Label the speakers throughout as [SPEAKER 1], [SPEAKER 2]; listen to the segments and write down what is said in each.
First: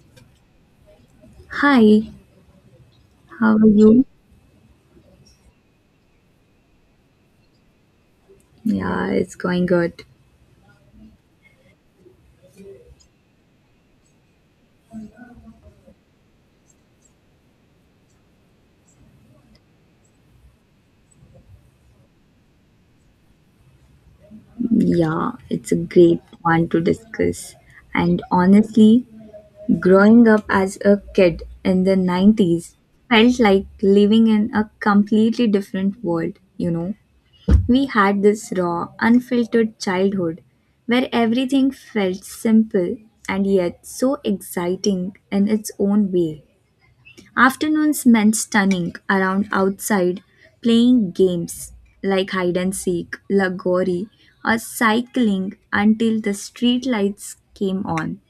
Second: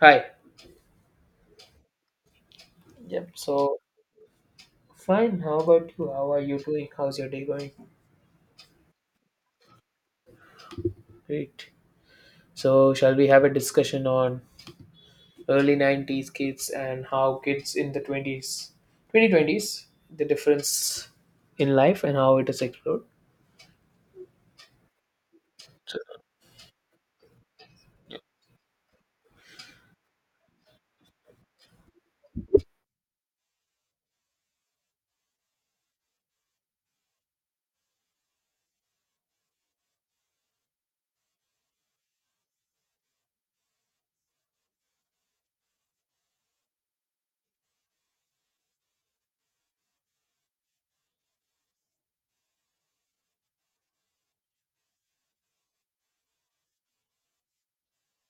[SPEAKER 1] Hi.
[SPEAKER 2] Hi,
[SPEAKER 1] Yep.
[SPEAKER 2] how are
[SPEAKER 1] So,
[SPEAKER 2] you?
[SPEAKER 1] fine. How about you? How are you doing? How's your day going?
[SPEAKER 2] Yeah, it's going good.
[SPEAKER 1] Great. So shall we have a discussion on early '90s kids and how kids in the '20s, 2020s, the difference in life and how it is explored?
[SPEAKER 2] Yeah, it's a great one to discuss. And honestly, growing up as a kid in the 90s felt like living in a completely different world, you know. We had this raw, unfiltered childhood where everything felt simple and yet so exciting in its own way. Afternoons meant stunning around outside, playing games like hide and seek, lagori, or cycling until the street lights came on.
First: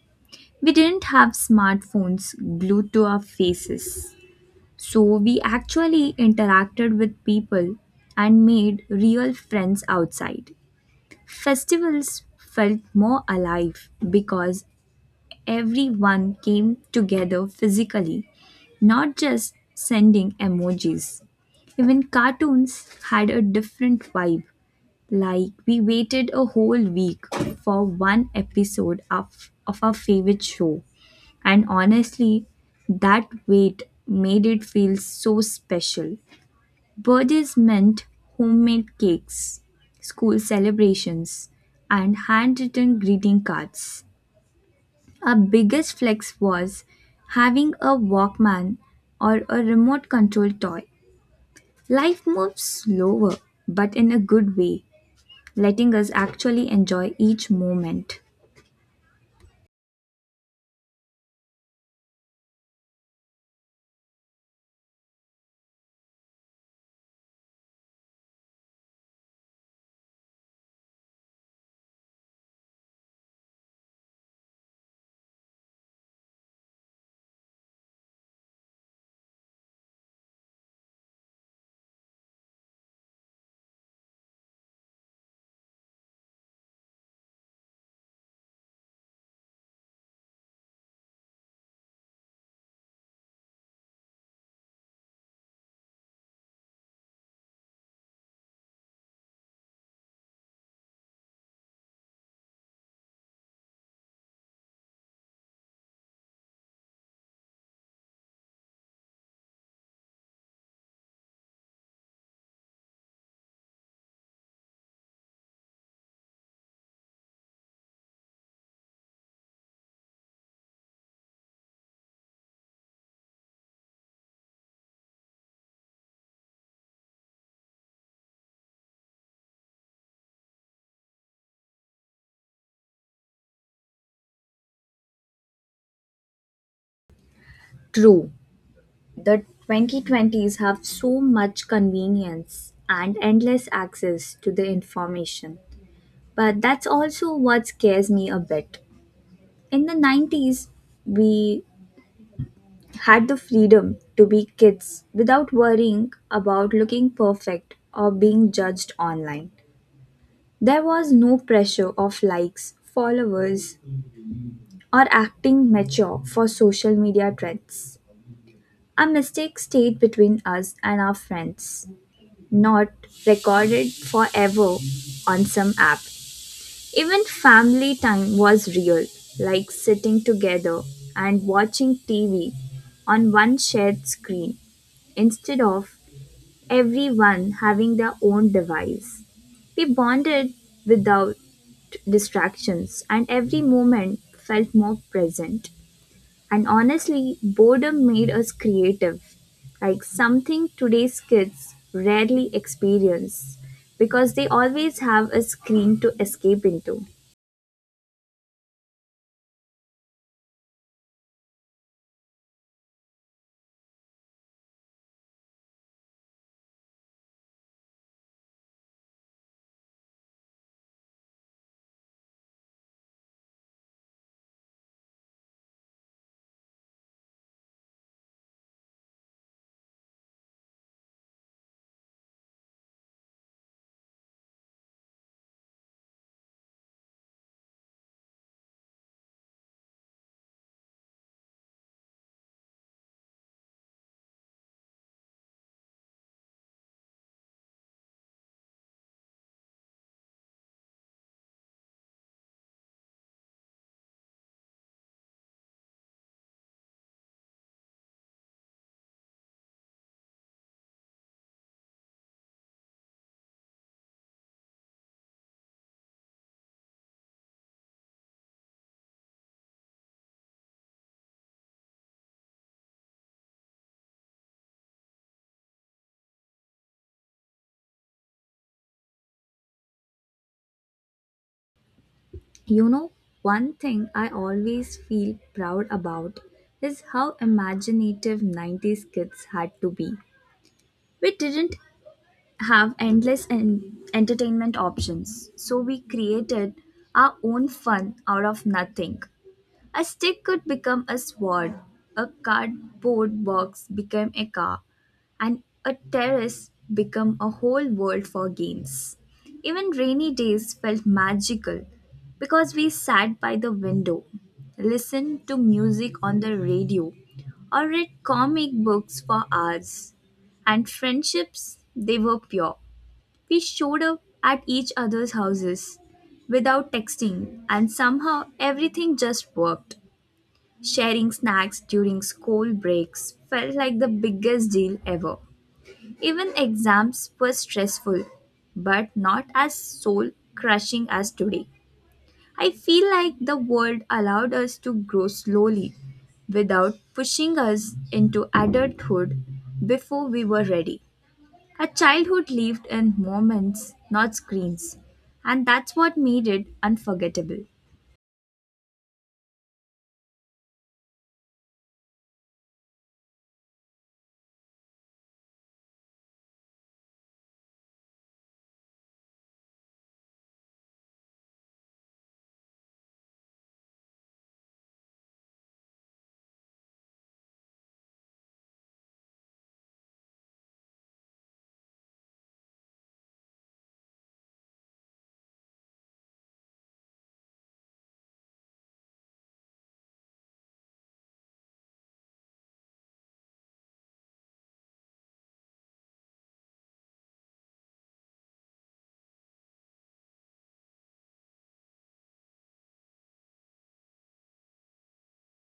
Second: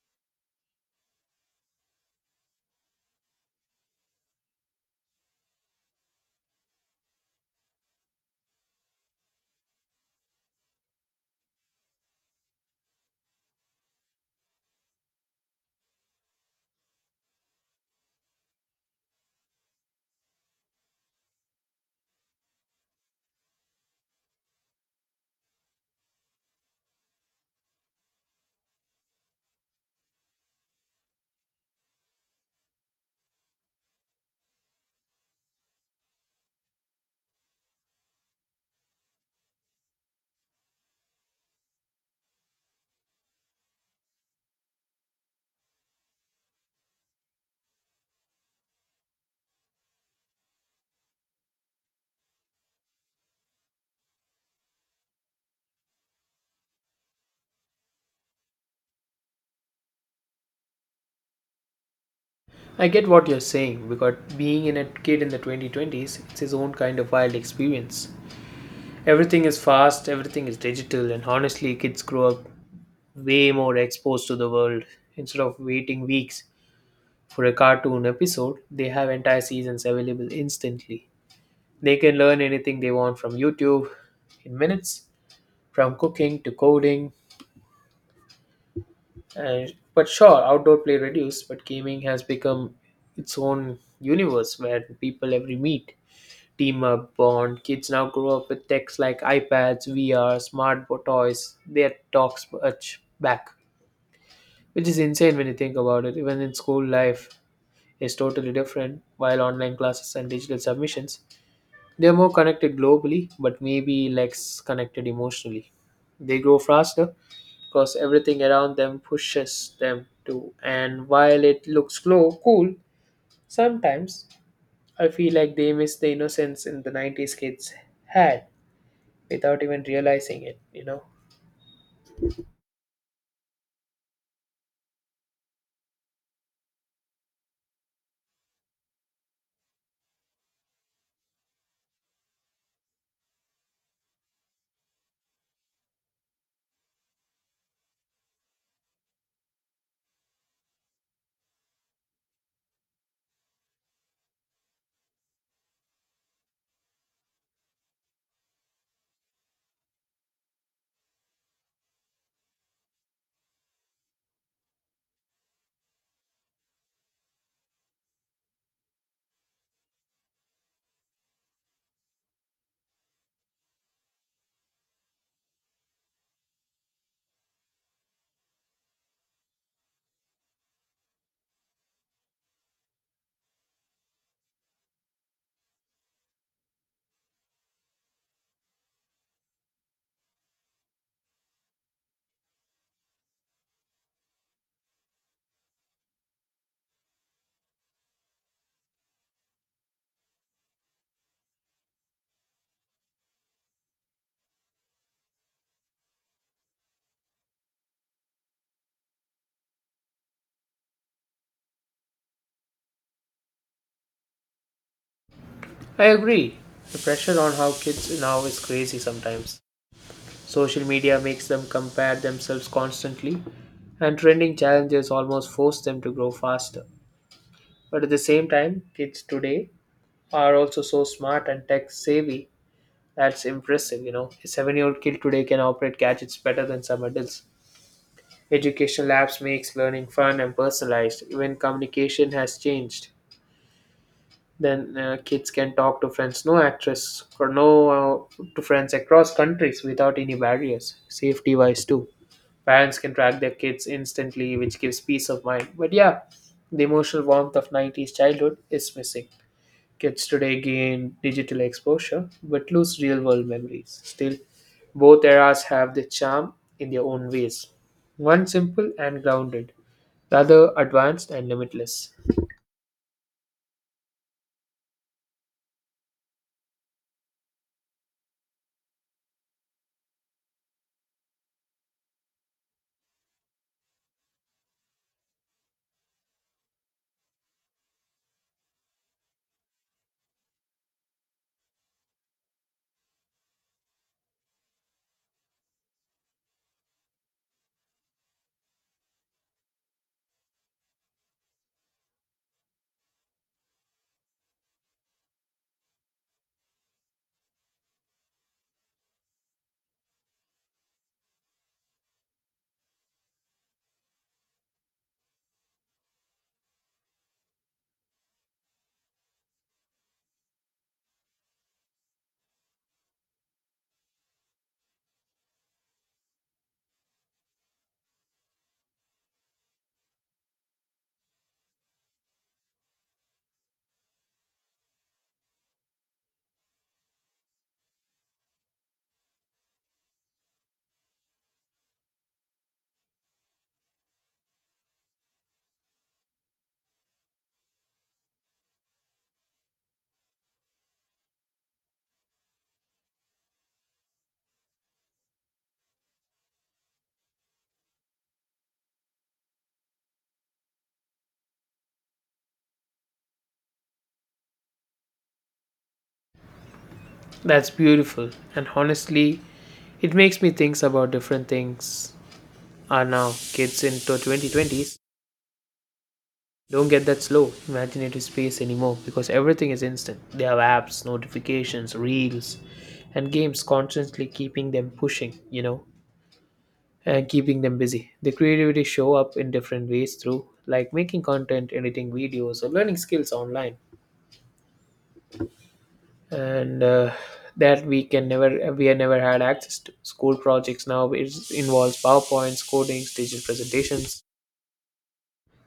[SPEAKER 2] We didn't have smartphones glued to our faces, so we actually interacted with people and made real friends outside. Festivals felt more alive because everyone came together physically, not just sending emojis. Even cartoons had a different vibe, like we waited a whole week for one episode of our favorite show. And honestly, that wait made it feel so special. Birthdays meant homemade cakes, school celebrations, and handwritten greeting cards. Our biggest flex was having a Walkman or a remote control toy. Life moves slower, but in a good way, letting us actually enjoy each moment.
[SPEAKER 1] I get what you're saying because being in a kid in the 2020s, it's his own kind of wild experience. Everything is fast, everything is digital, and honestly, kids grow up way more exposed to the world instead of waiting weeks for a cartoon episode, they have entire seasons available instantly. They can learn anything they want from YouTube in minutes, from cooking to coding. And, but sure, outdoor play reduced, but gaming has become its own universe where people every meet, team up, bond. Kids now grow up with techs like iPads, VR, smart toys. Their talks much back, which is insane when you think about it. Even in school, life is totally different, while online classes and digital submissions. They're more connected globally, but maybe less connected emotionally. They grow faster because everything around them pushes them to. And while it looks slow, cool, sometimes I feel like they miss the innocence in the '90s kids had without even realizing it.
[SPEAKER 2] True, the 2020s have so much convenience and endless access to the information. But that's also what scares me a bit. In the 90s, we had the freedom to be kids without worrying about looking perfect or being judged online. There was no pressure of likes, followers, or acting mature for social media trends. Our mistakes stayed between us and our friends, not recorded forever on some app. Even family time was real, like sitting together and watching TV on one shared screen instead of everyone having their own device. We bonded without distractions, and every moment felt more present. And honestly, boredom made us creative, like something today's kids rarely experience because they always have a screen to escape into.
[SPEAKER 1] I agree. The pressure on how kids now is crazy sometimes. Social media makes them compare themselves constantly, and trending challenges almost force them to grow faster. But at the same time, kids today are also so smart and tech savvy. That's impressive, A 7-year old kid today can operate gadgets better than some adults. Educational apps makes learning fun and personalized. Even communication has changed. Then kids can talk to friends, no actress or no, to friends across countries without any barriers. Safety wise too, parents can track their kids instantly, which gives peace of mind. But yeah, the emotional warmth of '90s childhood is missing. Kids today gain digital exposure but lose real world memories. Still, both eras have their charm in their own ways. One simple and grounded, the other advanced and limitless.
[SPEAKER 2] You know, one thing I always feel proud about is how imaginative 90s kids had to be. We didn't have endless entertainment options. So we created our own fun out of nothing. A stick could become a sword, a cardboard box became a car, and a terrace became a whole world for games. Even rainy days felt magical because we sat by the window, listened to music on the radio, or read comic books for hours. And friendships, they were pure. We showed up at each other's houses without texting, and somehow everything just worked. Sharing snacks during school breaks felt like the biggest deal ever. Even exams were stressful, but not as soul crushing as today. I feel like the world allowed us to grow slowly without pushing us into adulthood before we were ready. Our childhood lived in moments, not screens, and that's what made it unforgettable.
[SPEAKER 1] That's beautiful, and honestly, it makes me think about different things are now. Kids in the 2020s don't get that slow, imaginative space anymore because everything is instant. They have apps, notifications, reels, and games constantly keeping them pushing. And keeping them busy. The creativity show up in different ways through like making content, editing videos, or learning skills online, and that we have never had access to. School projects now involves powerpoints, codings, digital presentations,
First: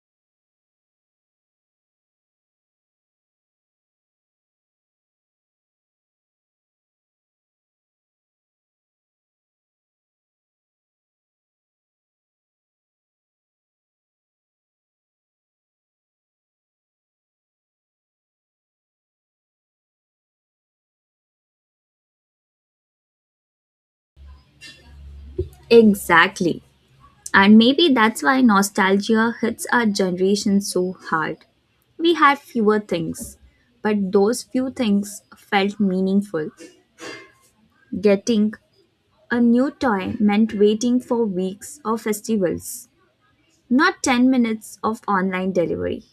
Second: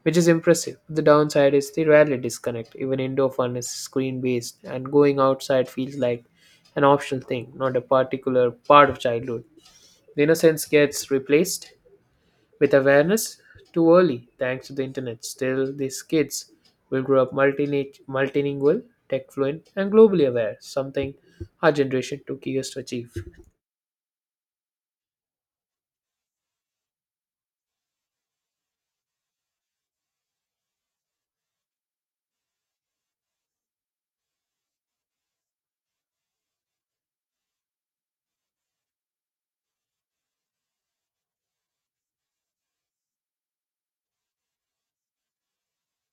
[SPEAKER 1] which is impressive. The downside is they rarely disconnect. Even indoor fun is screen based, and going outside feels like an optional thing, not a particular part of childhood. The innocence gets replaced with awareness too early thanks to the internet. Still, these kids will grow up multilingual, tech fluent, and globally aware, something our generation took years to achieve.
[SPEAKER 2] Exactly. And maybe that's why nostalgia hits our generation so hard. We had fewer things, but those few things felt meaningful. Getting a new toy meant waiting for weeks or festivals, not 10 minutes of online delivery.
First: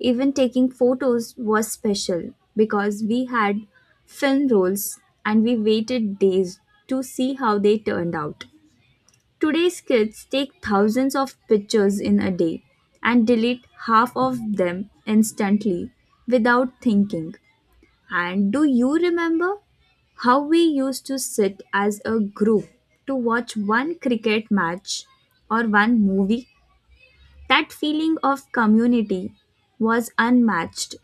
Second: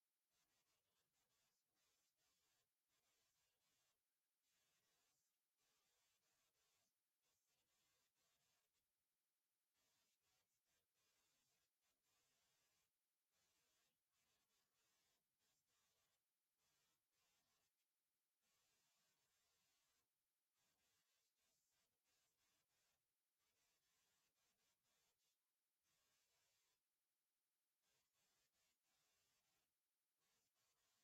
[SPEAKER 2] Even taking photos was special because we had film rolls and we waited days to see how they turned out. Today's kids take thousands of pictures in a day and delete half of them instantly without thinking. And do you remember how we used to sit as a group to watch one cricket match or one movie? That feeling of community was unmatched.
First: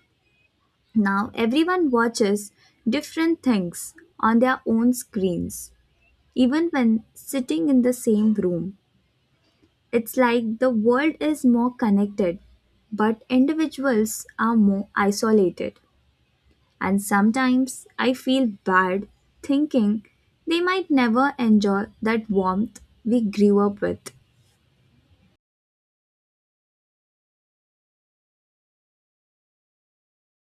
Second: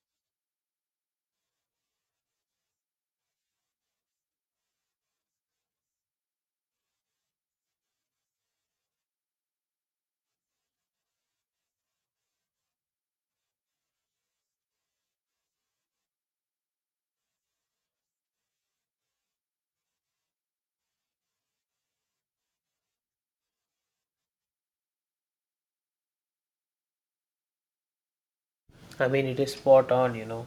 [SPEAKER 2] Now everyone watches different things on their own screens, even when sitting in the same room. It's like the world is more connected, but individuals are more isolated. And sometimes I feel bad thinking they might never enjoy that warmth we grew up with.
[SPEAKER 1] I mean, it is spot on you know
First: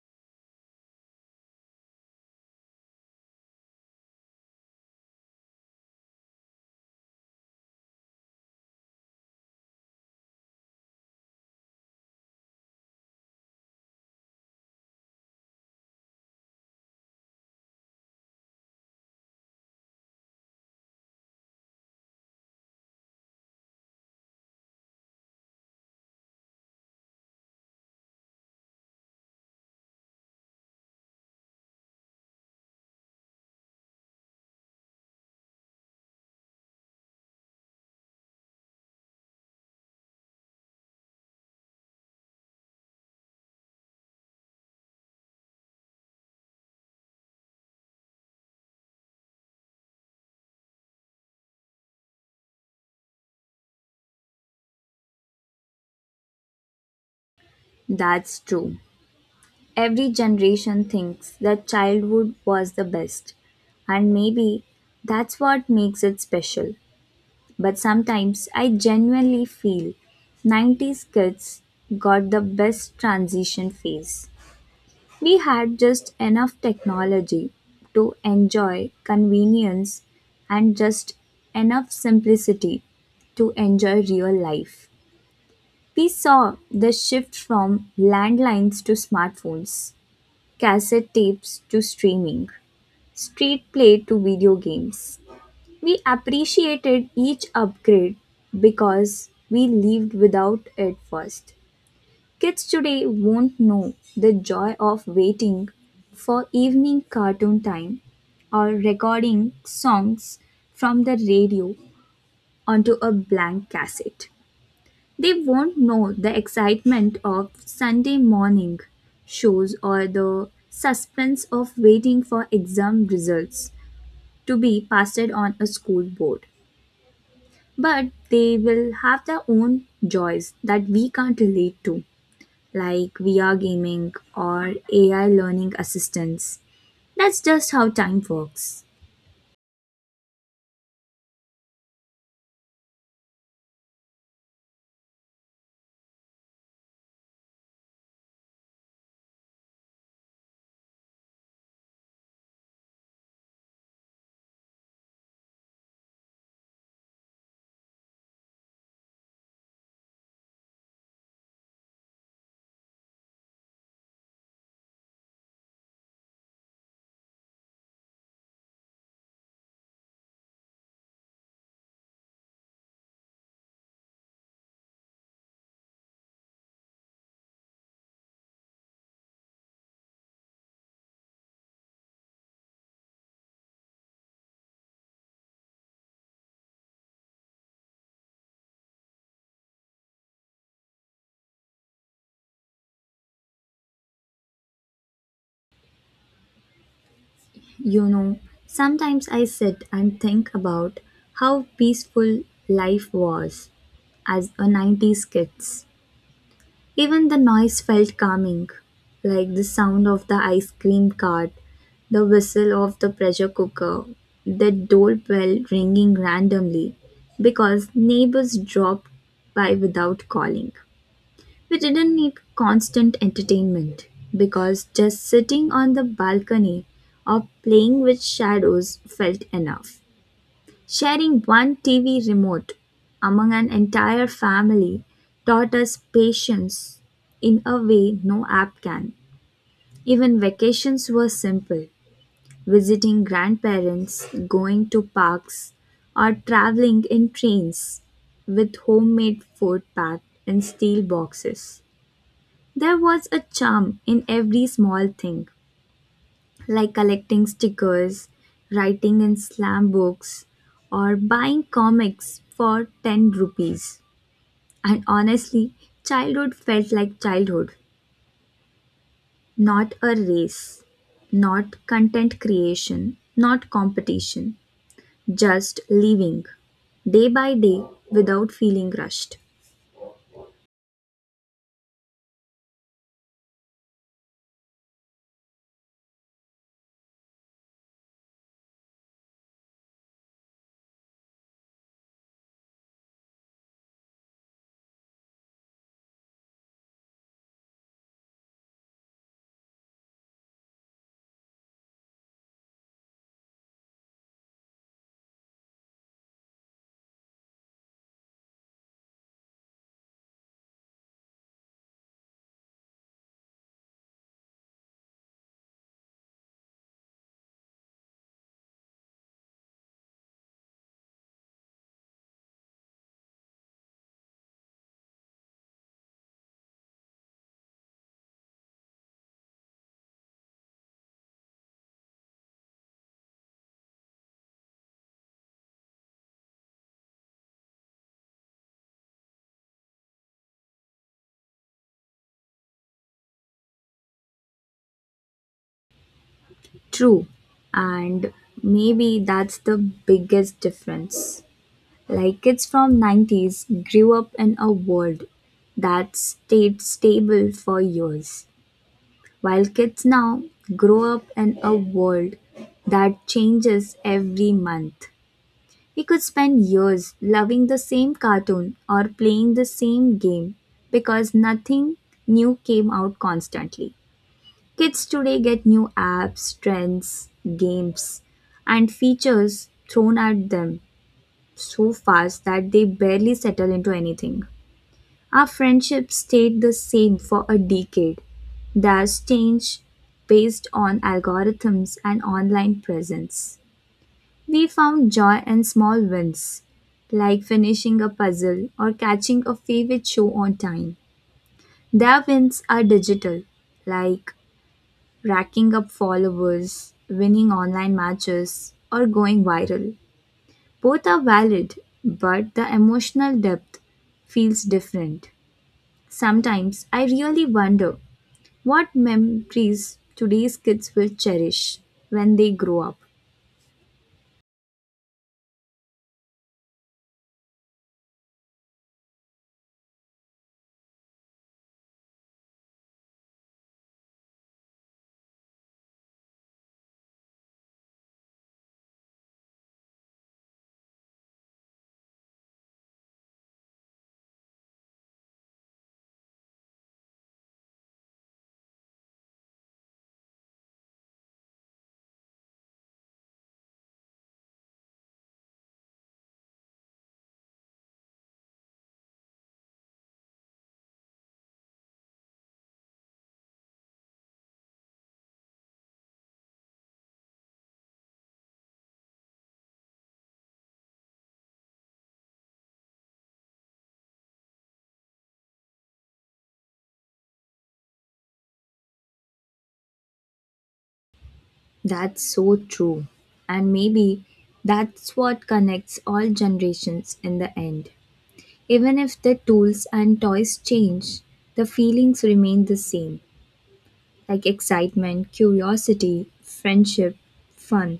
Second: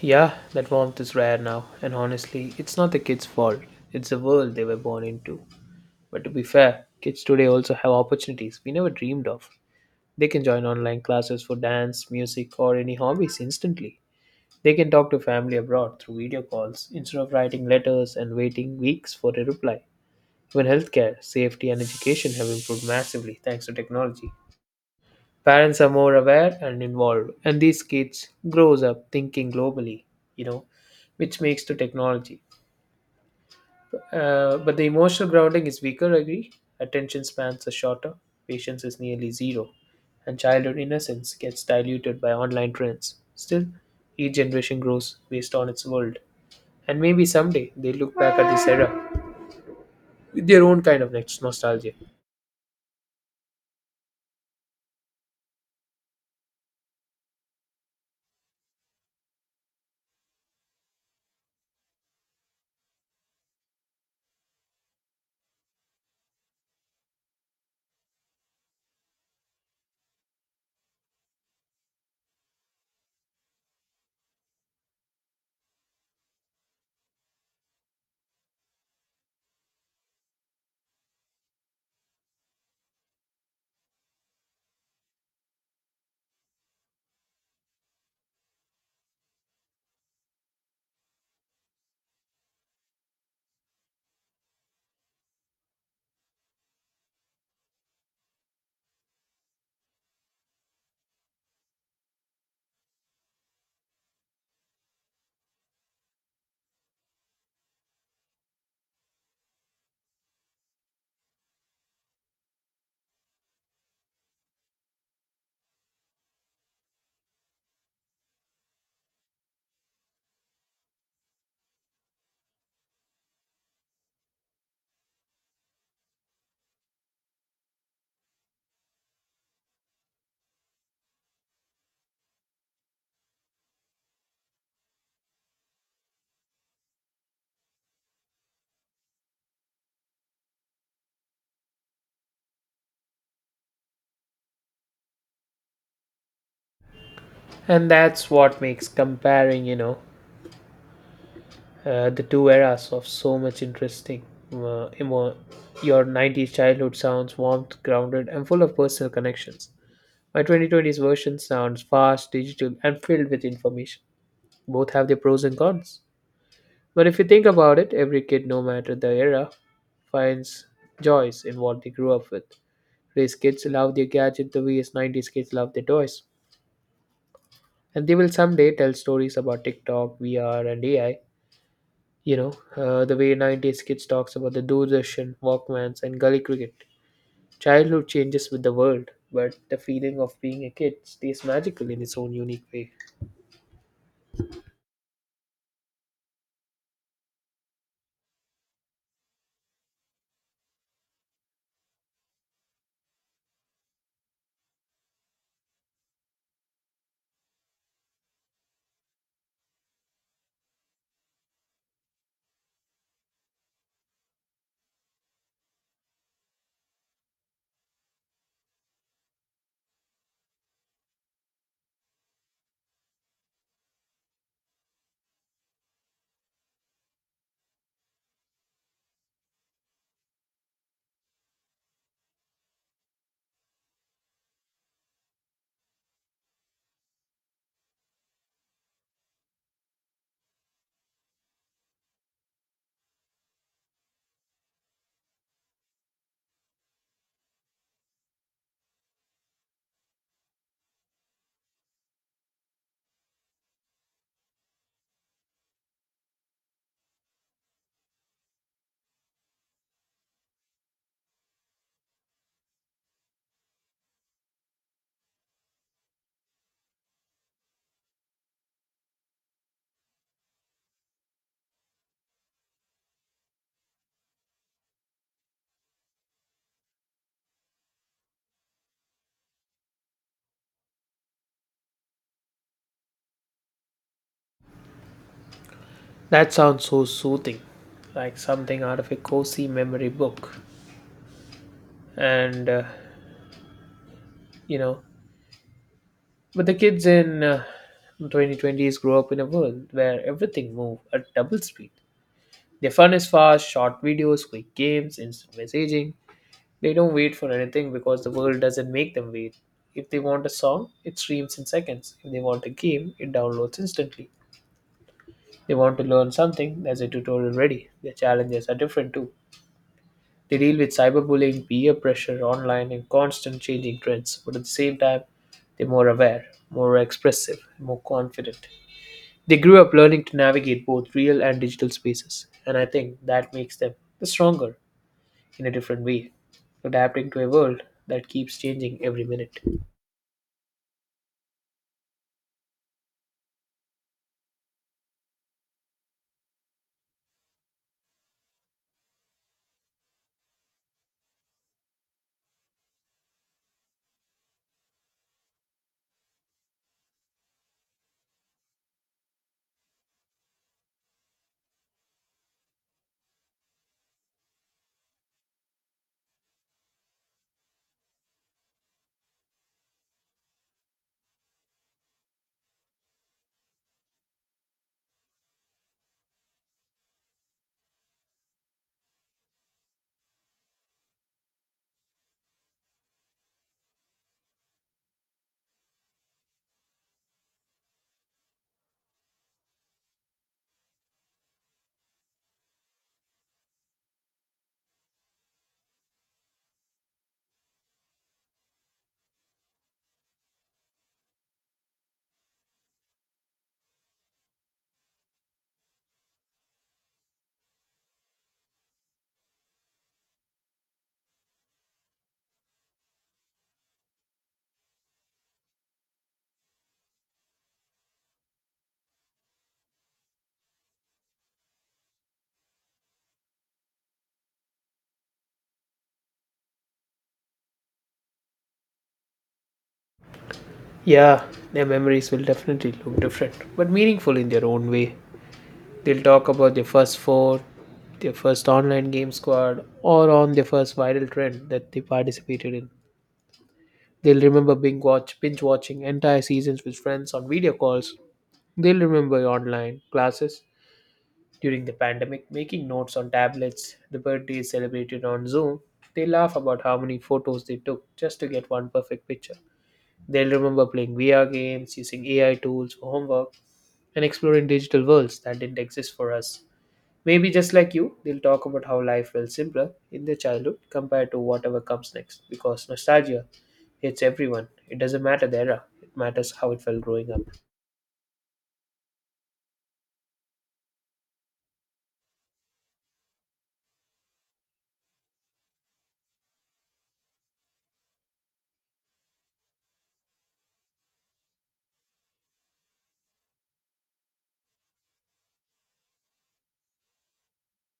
[SPEAKER 1] yeah that warmth is rare now, and honestly, it's not the kids fault, it's the world they were born into. But to be fair, kids today also have opportunities we never dreamed of. They can join online classes for dance music or any hobbies instantly. They can talk to family abroad through video calls instead of writing letters and waiting weeks for a reply. Even healthcare, safety, and education have improved massively thanks to technology. Parents are more aware and involved, and these kids grows up thinking globally, you know, which makes to technology. But the emotional grounding is weaker, I agree. Attention spans are shorter, patience is nearly zero, and childhood innocence gets diluted by online trends. Still, each generation grows based on its world. And maybe someday they look back at this era with their own kind of next nostalgia.
[SPEAKER 2] That's true. Every generation thinks that childhood was the best, and maybe that's what makes it special. But sometimes I genuinely feel 90s kids got the best transition phase. We had just enough technology to enjoy convenience and just enough simplicity to enjoy real life. We saw the shift from landlines to smartphones, cassette tapes to streaming, street play to video games. We appreciated each upgrade because we lived without it first. Kids today won't know the joy of waiting for evening cartoon time or recording songs from the radio onto a blank cassette. They won't know the excitement of Sunday morning shows or the suspense of waiting for exam results to be pasted on a school board. But they will have their own joys that we can't relate to like VR gaming or AI learning assistants. That's just how time works.
[SPEAKER 1] And that's what makes comparing, the two eras of so much interesting. Uh, emo- your '90s childhood sounds warm, grounded, and full of personal connections. My 2020s version sounds fast, digital, and filled with information. Both have their pros and cons. But if you think about it, every kid, no matter the era, finds joys in what they grew up with. Today's kids love their gadget the way as '90s kids love their toys, and they will someday tell stories about TikTok, VR, and AI. The way '90s kids talks about the Doordarshan, Walkmans, and gully cricket. Childhood changes with the world, but the feeling of being a kid stays magical in its own unique way.
[SPEAKER 2] You know, sometimes I sit and think about how peaceful life was as a 90s kids. Even the noise felt calming, like the sound of the ice cream cart, the whistle of the pressure cooker, the doorbell ringing randomly because neighbors dropped by without calling. We didn't need constant entertainment because just sitting on the balcony or playing with shadows felt enough. Sharing one TV remote among an entire family taught us patience in a way no app can. Even vacations were simple, visiting grandparents, going to parks, or traveling in trains with homemade food packed in steel boxes. There was a charm in every small thing, like collecting stickers, writing in slam books, or buying comics for 10 rupees. And honestly, childhood felt like childhood, not a race, not content creation, not competition, just living day by day without feeling rushed.
[SPEAKER 1] That sounds so soothing, like something out of a cozy memory book. And, uh, you know, but the kids in 2020s grow up in a world where everything moves at double speed. Their fun is fast, short videos, quick games, instant messaging. They don't wait for anything because the world doesn't make them wait. If they want a song, it streams in seconds. If they want a game, it downloads instantly. They want to learn something, there's a tutorial ready. Their challenges are different too. They deal with cyberbullying, peer pressure, online, and constant changing trends, but at the same time, they're more aware, more expressive, and more confident. They grew up learning to navigate both real and digital spaces, and I think that makes them stronger, in a different way, adapting to a world that keeps changing every minute.
[SPEAKER 2] True, and maybe that's the biggest difference. Like kids from 90s grew up in a world that stayed stable for years, while kids now grow up in a world that changes every month. We could spend years loving the same cartoon or playing the same game because nothing new came out constantly. Kids today get new apps, trends, games, and features thrown at them so fast that they barely settle into anything. Our friendship stayed the same for a decade. That's changed based on algorithms and online presence. We found joy in small wins, like finishing a puzzle or catching a favorite show on time. Their wins are digital, like racking up followers, winning online matches, or going viral. Both are valid, but the emotional depth feels different. Sometimes I really wonder what memories today's kids will cherish when they grow up.
[SPEAKER 1] Yeah, their memories will definitely look different, but meaningful in their own way. They'll talk about their first phone, their first online game squad, or on their first viral trend that they participated in. They'll remember binge watching entire seasons with friends on video calls. They'll remember online classes during the pandemic, making notes on tablets, the birthday is celebrated on Zoom. They laugh about how many photos they took just to get one perfect picture. They'll remember playing VR games, using AI tools for homework, and exploring digital worlds that didn't exist for us. Maybe just like you, they'll talk about how life felt simpler in their childhood compared to whatever comes next because nostalgia hits everyone. It doesn't matter the era, it matters how it felt growing up.
[SPEAKER 2] That's so true. And maybe that's what connects all generations in the end. Even if the tools and toys change, the feelings remain the same, like excitement, curiosity, friendship, fun.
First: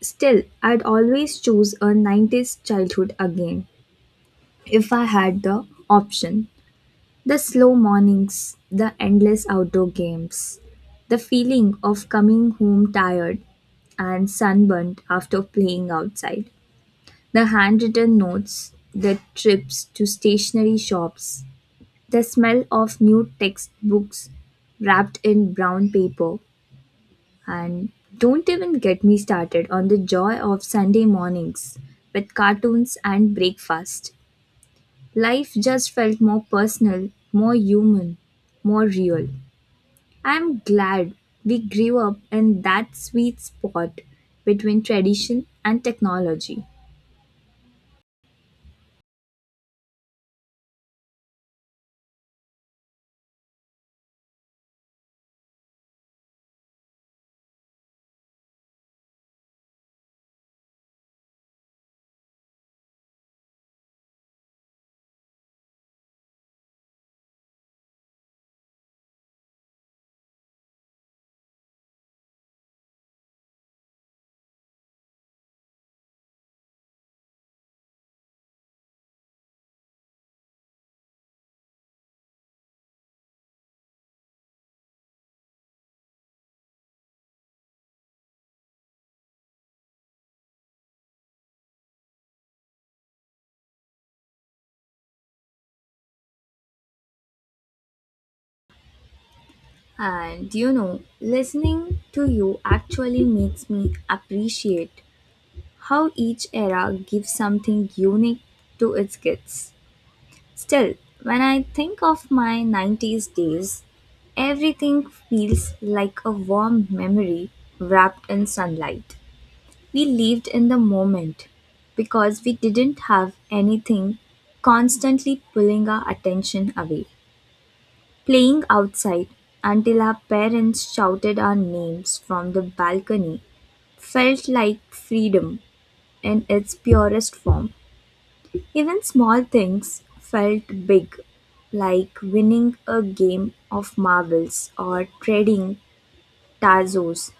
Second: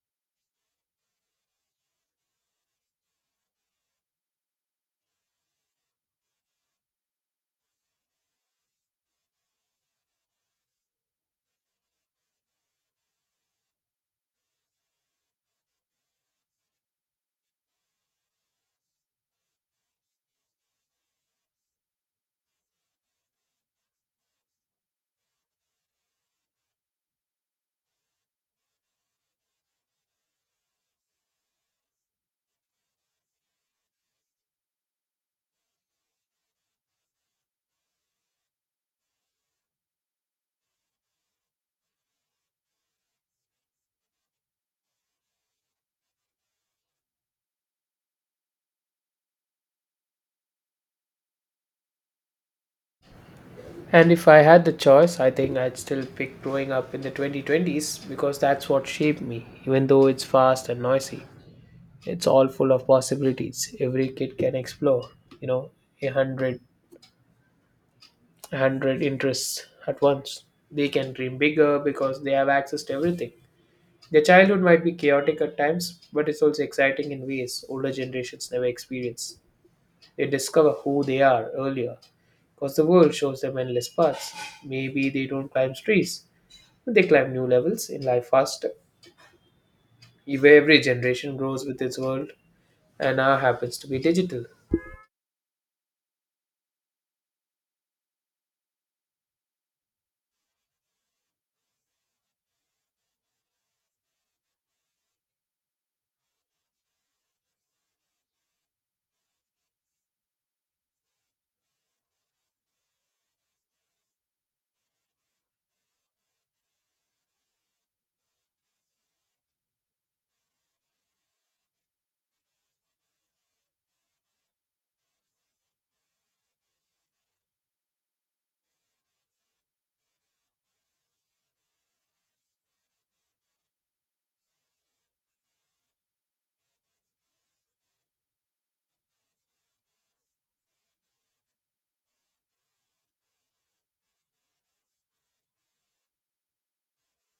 [SPEAKER 2] Still, I'd always choose a 90s childhood again if I had the option. The slow mornings, the endless outdoor games, the feeling of coming home tired and sunburnt after playing outside, the handwritten notes, the trips to stationery shops, the smell of new textbooks wrapped in brown paper, and don't even get me started on the joy of Sunday mornings with cartoons and breakfast. Life just felt more personal, more human, more real. I'm glad we grew up in that sweet spot between tradition and technology.
[SPEAKER 1] And if I had the choice, I think I'd still pick growing up in the 2020s because that's what shaped me, even though it's fast and noisy. It's all full of possibilities. Every kid can explore, you know, a hundred, a hundred interests at once. They can dream bigger because they have access to everything. Their childhood might be chaotic at times, but it's also exciting in ways older generations never experience. They discover who they are earlier because the world shows them endless paths. Maybe they don't climb trees. They climb new levels in life faster. Every generation grows with its world, and now happens to be digital.
[SPEAKER 2] And you know, listening to you actually makes me appreciate how each era gives something unique to its kids. Still, when I think of my 90s days, everything feels like a warm memory wrapped in sunlight. We lived in the moment because we didn't have anything constantly pulling our attention away. Playing outside until our parents shouted our names from the balcony felt like freedom in its purest form. Even small things felt big, like winning a game of marbles or trading tazos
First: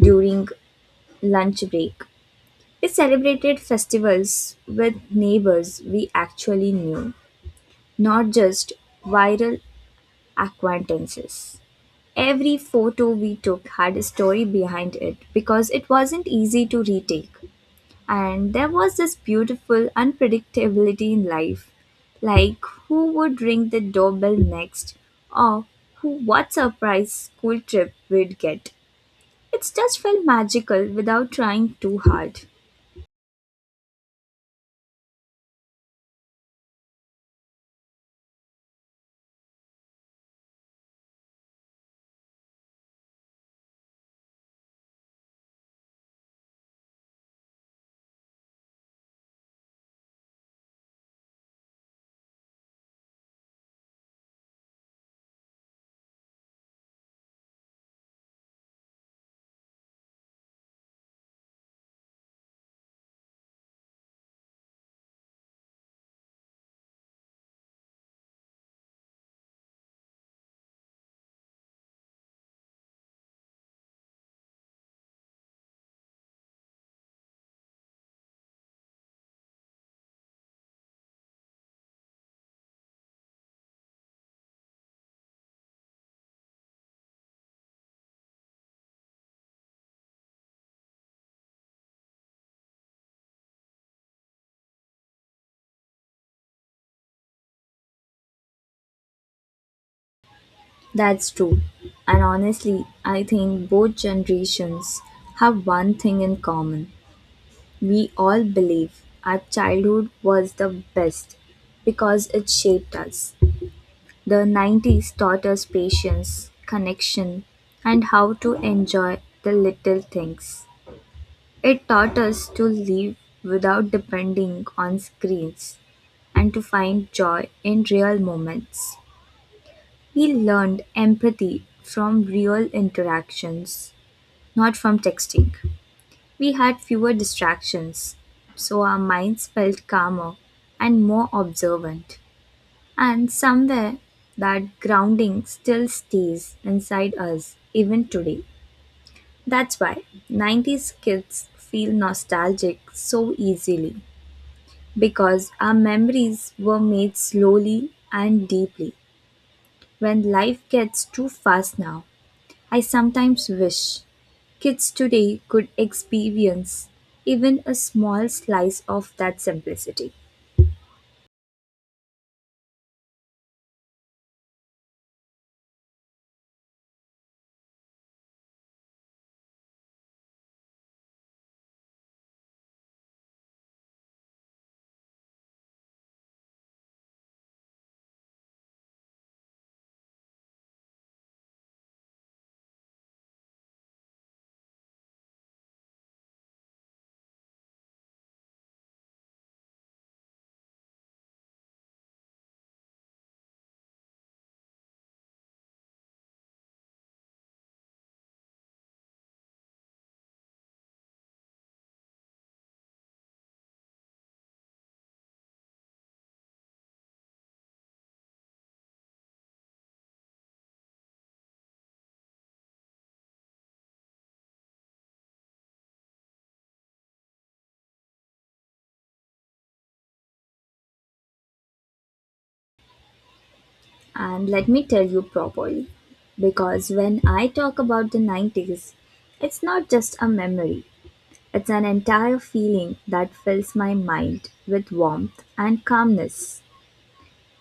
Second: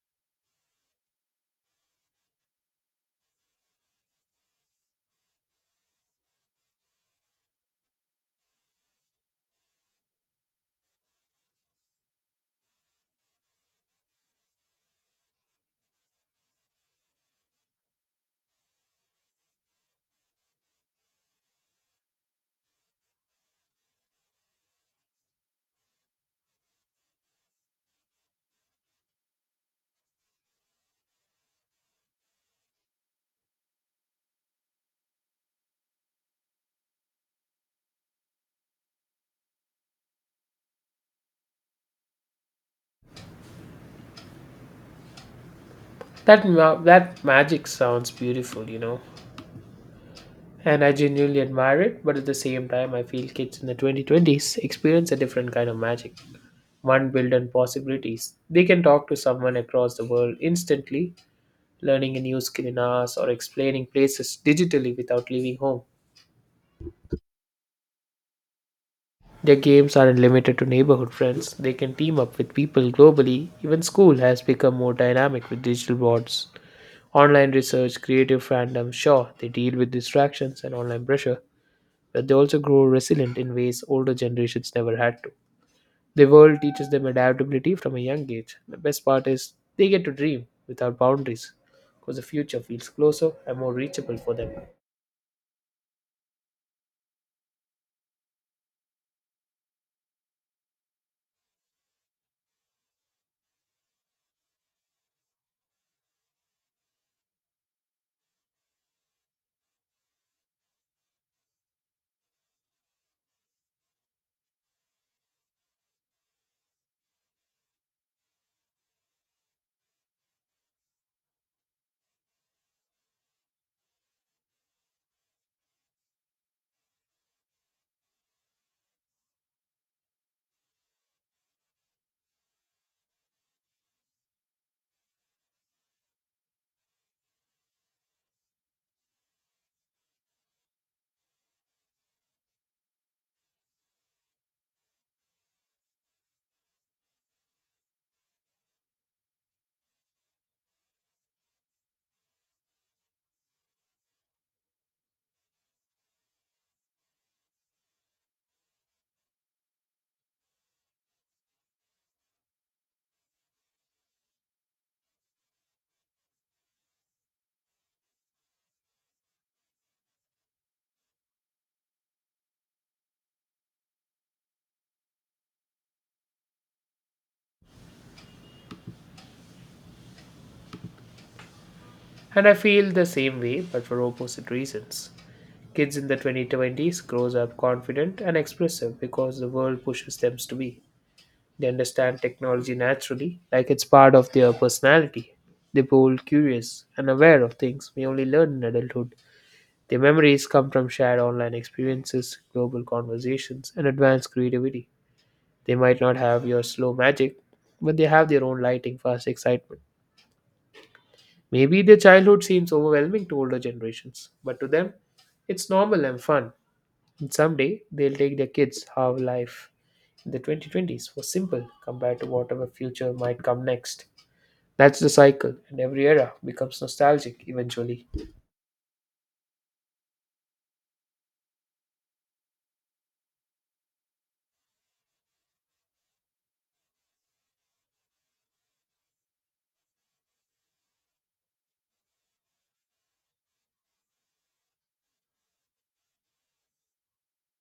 [SPEAKER 2] during lunch break. We celebrated festivals with neighbors we actually knew, not just viral acquaintances. Every photo we took had a story behind it because it wasn't easy to retake. And there was this beautiful unpredictability in life, like who would ring the doorbell next or who what surprise school trip we'd get. It just felt magical without trying too hard.
[SPEAKER 1] That magic sounds beautiful, and I genuinely admire it. But at the same time, I feel kids in the 2020s experience a different kind of magic. One built on possibilities. They can talk to someone across the world instantly, learning a new skill in hours or explaining places digitally without leaving home. Their games aren't limited to neighborhood friends, they can team up with people globally. Even school has become more dynamic with digital boards. Online research, creative fandom, sure, they deal with distractions and online pressure, but they also grow resilient in ways older generations never had to. The world teaches them adaptability from a young age. The best part is they get to dream without boundaries because the future feels closer and more reachable for them.
[SPEAKER 2] That's true. And honestly, I think both generations have one thing in common. We all believe our childhood was the best because it shaped us. The nineties taught us patience, connection, and how to enjoy the little things. It taught us to live without depending on screens and to find joy in real moments. We learned empathy from real interactions, not from texting. We had fewer distractions, so our minds felt calmer and more observant. And somewhere that grounding still stays inside us even today. That's why 90s kids feel nostalgic so easily because our memories were made slowly and deeply. When life gets too fast now, I sometimes wish kids today could experience even a small slice of that simplicity.
[SPEAKER 1] And I feel the same way, but for opposite reasons. Kids in the 2020s grows up confident and expressive because the world pushes them to be. They understand technology naturally, like it's part of their personality. They are bold, curious, and aware of things we only learn in adulthood. Their memories come from shared online experiences, global conversations, and advanced creativity. They might not have your slow magic, but they have their own lighting, fast excitement. Maybe their childhood seems overwhelming to older generations, but to them, it's normal and fun. And someday, they'll take their kids how life in the 2020s was simple compared to whatever future might come next. That's the cycle, and every era becomes nostalgic eventually.
[SPEAKER 2] And let me tell you properly, because when I talk about the 90s, it's not just a memory, it's an entire feeling that fills my mind with warmth and calmness.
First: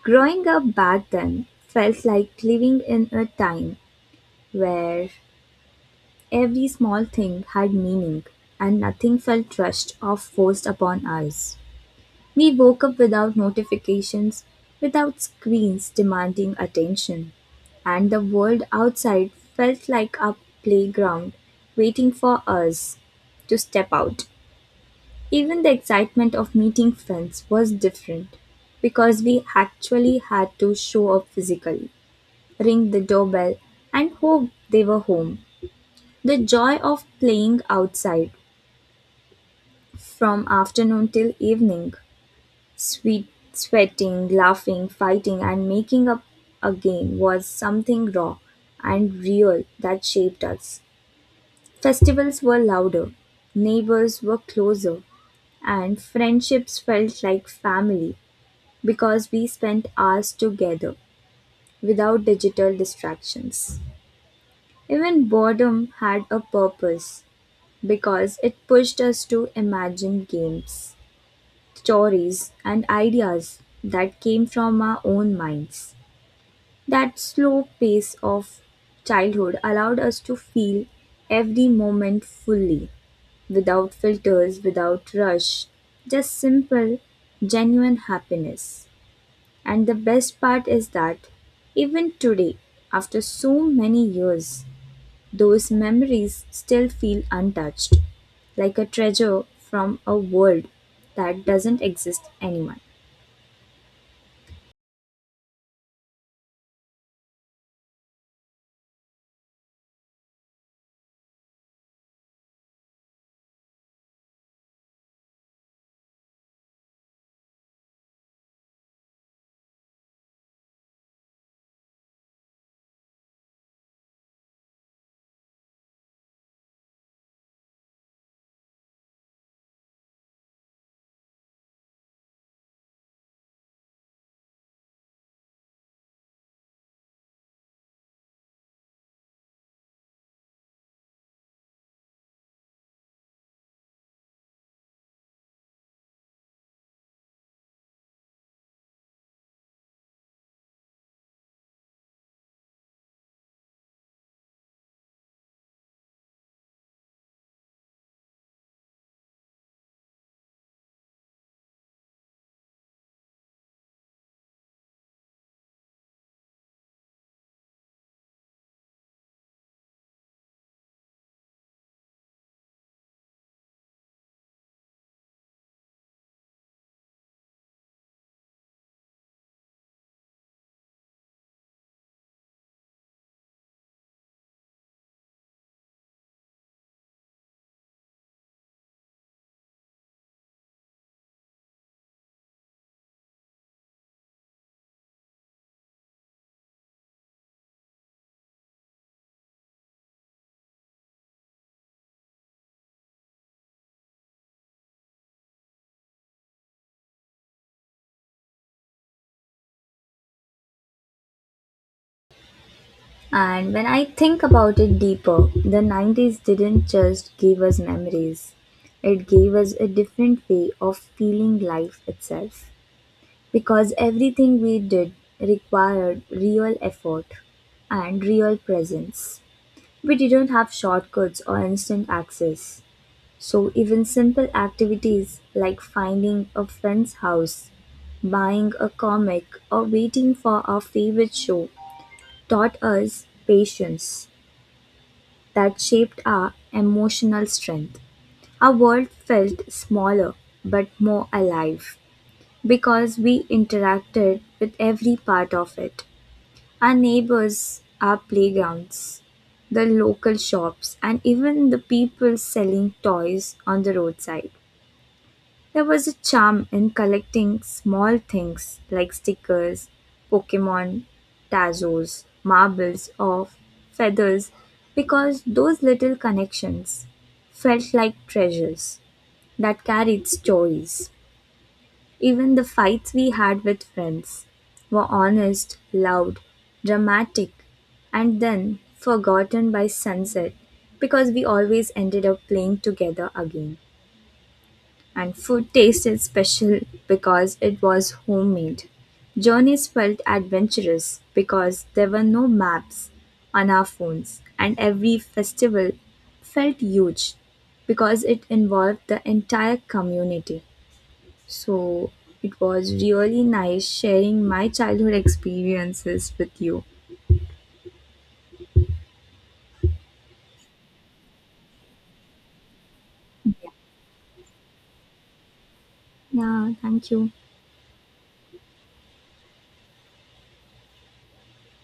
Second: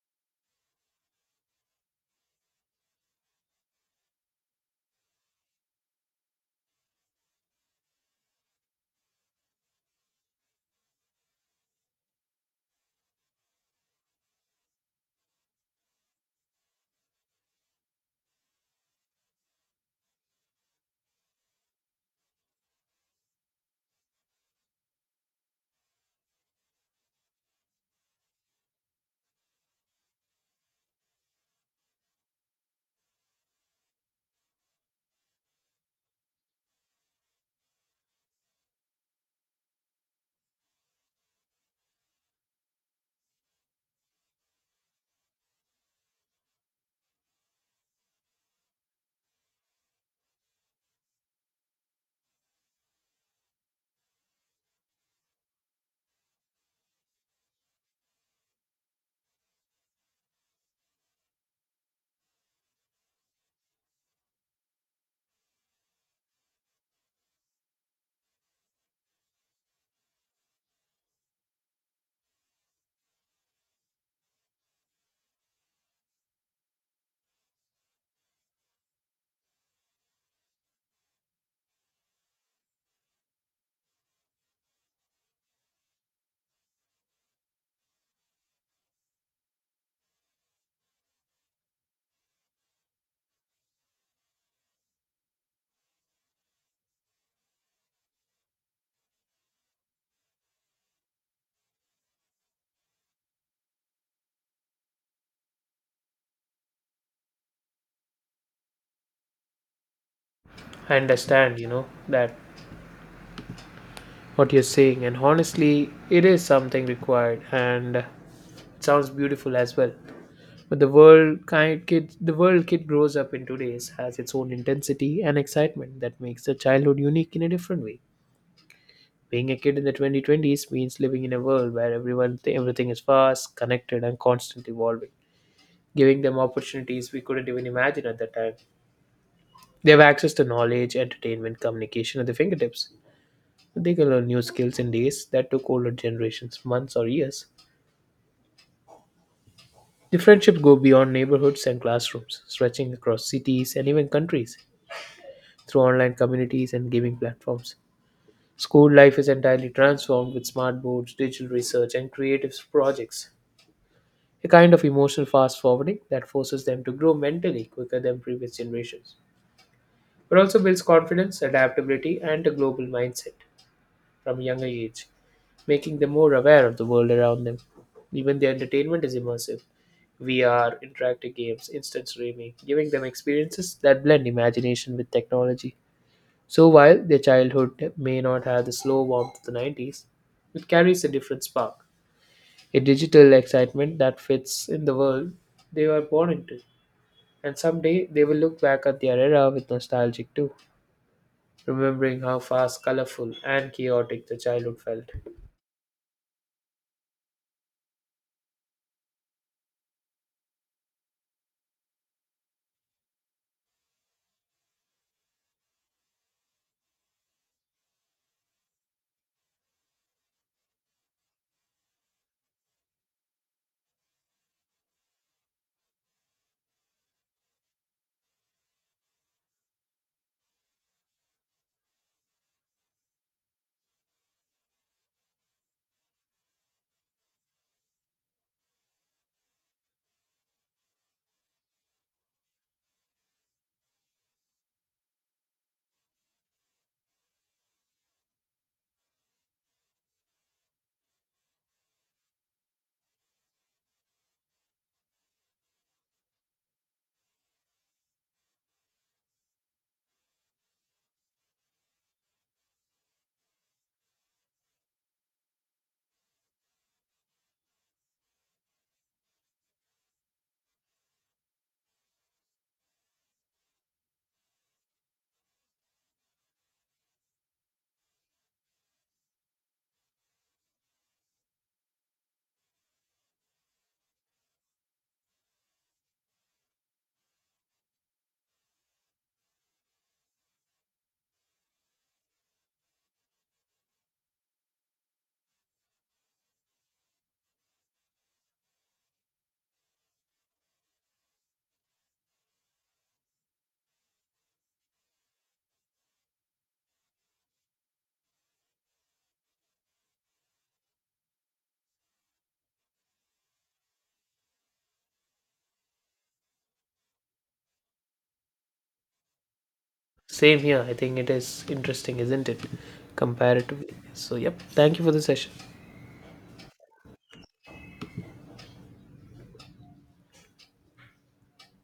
[SPEAKER 2] Growing up back then felt like living in a time where every small thing had meaning and nothing felt rushed or forced upon us. We woke up without notifications, without screens demanding attention, and the world outside felt like a playground waiting for us to step out. Even the excitement of meeting friends was different because we actually had to show up physically, ring the doorbell, and hope they were home. The joy of playing outside from afternoon till evening, sweet, sweating, laughing, fighting, and making up again was something raw and real that shaped us. Festivals were louder, neighbors were closer, and friendships felt like family because we spent hours together without digital distractions. Even boredom had a purpose because it pushed us to imagine games, stories, and ideas that came from our own minds. That slow pace of childhood allowed us to feel every moment fully, without filters, without rush, just simple, genuine happiness. And the best part is that even today, after so many years, those memories still feel untouched, like a treasure from a world that doesn't exist anymore.
[SPEAKER 1] I understand, that what you're saying, and honestly, it is something required, and it sounds beautiful as well. But the world kid grows up in today's has its own intensity and excitement that makes the childhood unique in a different way. Being a kid in the 2020s means living in a world where everyone everything is fast, connected, and constantly evolving, giving them opportunities we couldn't even imagine at that time. They have access to knowledge, entertainment, communication at their fingertips. They can learn new skills in days that took older generations months or years. The friendships go beyond neighborhoods and classrooms, stretching across cities and even countries, through online communities and gaming platforms. School life is entirely transformed with smart boards, digital research, and creative projects. A kind of emotional fast forwarding that forces them to grow mentally quicker than previous generations, but also builds confidence, adaptability, and a global mindset from a younger age, making them more aware of the world around them. Even their entertainment is immersive. VR, interactive games, instant streaming, giving them experiences that blend imagination with technology. So while their childhood may not have the slow warmth of the '90s, it carries a different spark, a digital excitement that fits in the world they were born into. And someday they will look back at their era with nostalgic too, remembering how fast, colorful, and chaotic the childhood felt.
[SPEAKER 2] And when I think about it deeper, the 90s didn't just give us memories, it gave us a different way of feeling life itself. Because everything we did required real effort and real presence. We didn't have shortcuts or instant access. So, even simple activities like finding a friend's house, buying a comic, or waiting for our favorite show taught us patience that shaped our emotional strength. Our world felt smaller but more alive because we interacted with every part of it. Our neighbors, our playgrounds, the local shops, and even the people selling toys on the roadside. There was a charm in collecting small things like stickers, Pokemon, Tazos, marbles, or feathers because those little connections felt like treasures that carried stories. Even the fights we had with friends were honest, loud, dramatic, and then forgotten by sunset because we always ended up playing together again. And food tasted special because it was homemade. Journeys felt adventurous because there were no maps on our phones, and every festival felt huge because it involved the entire community. So it was really nice sharing my childhood experiences with you.
[SPEAKER 1] Same here, I think it is interesting, isn't it? Comparatively. So, yep, thank you for the session.
[SPEAKER 2] Yeah, thank you.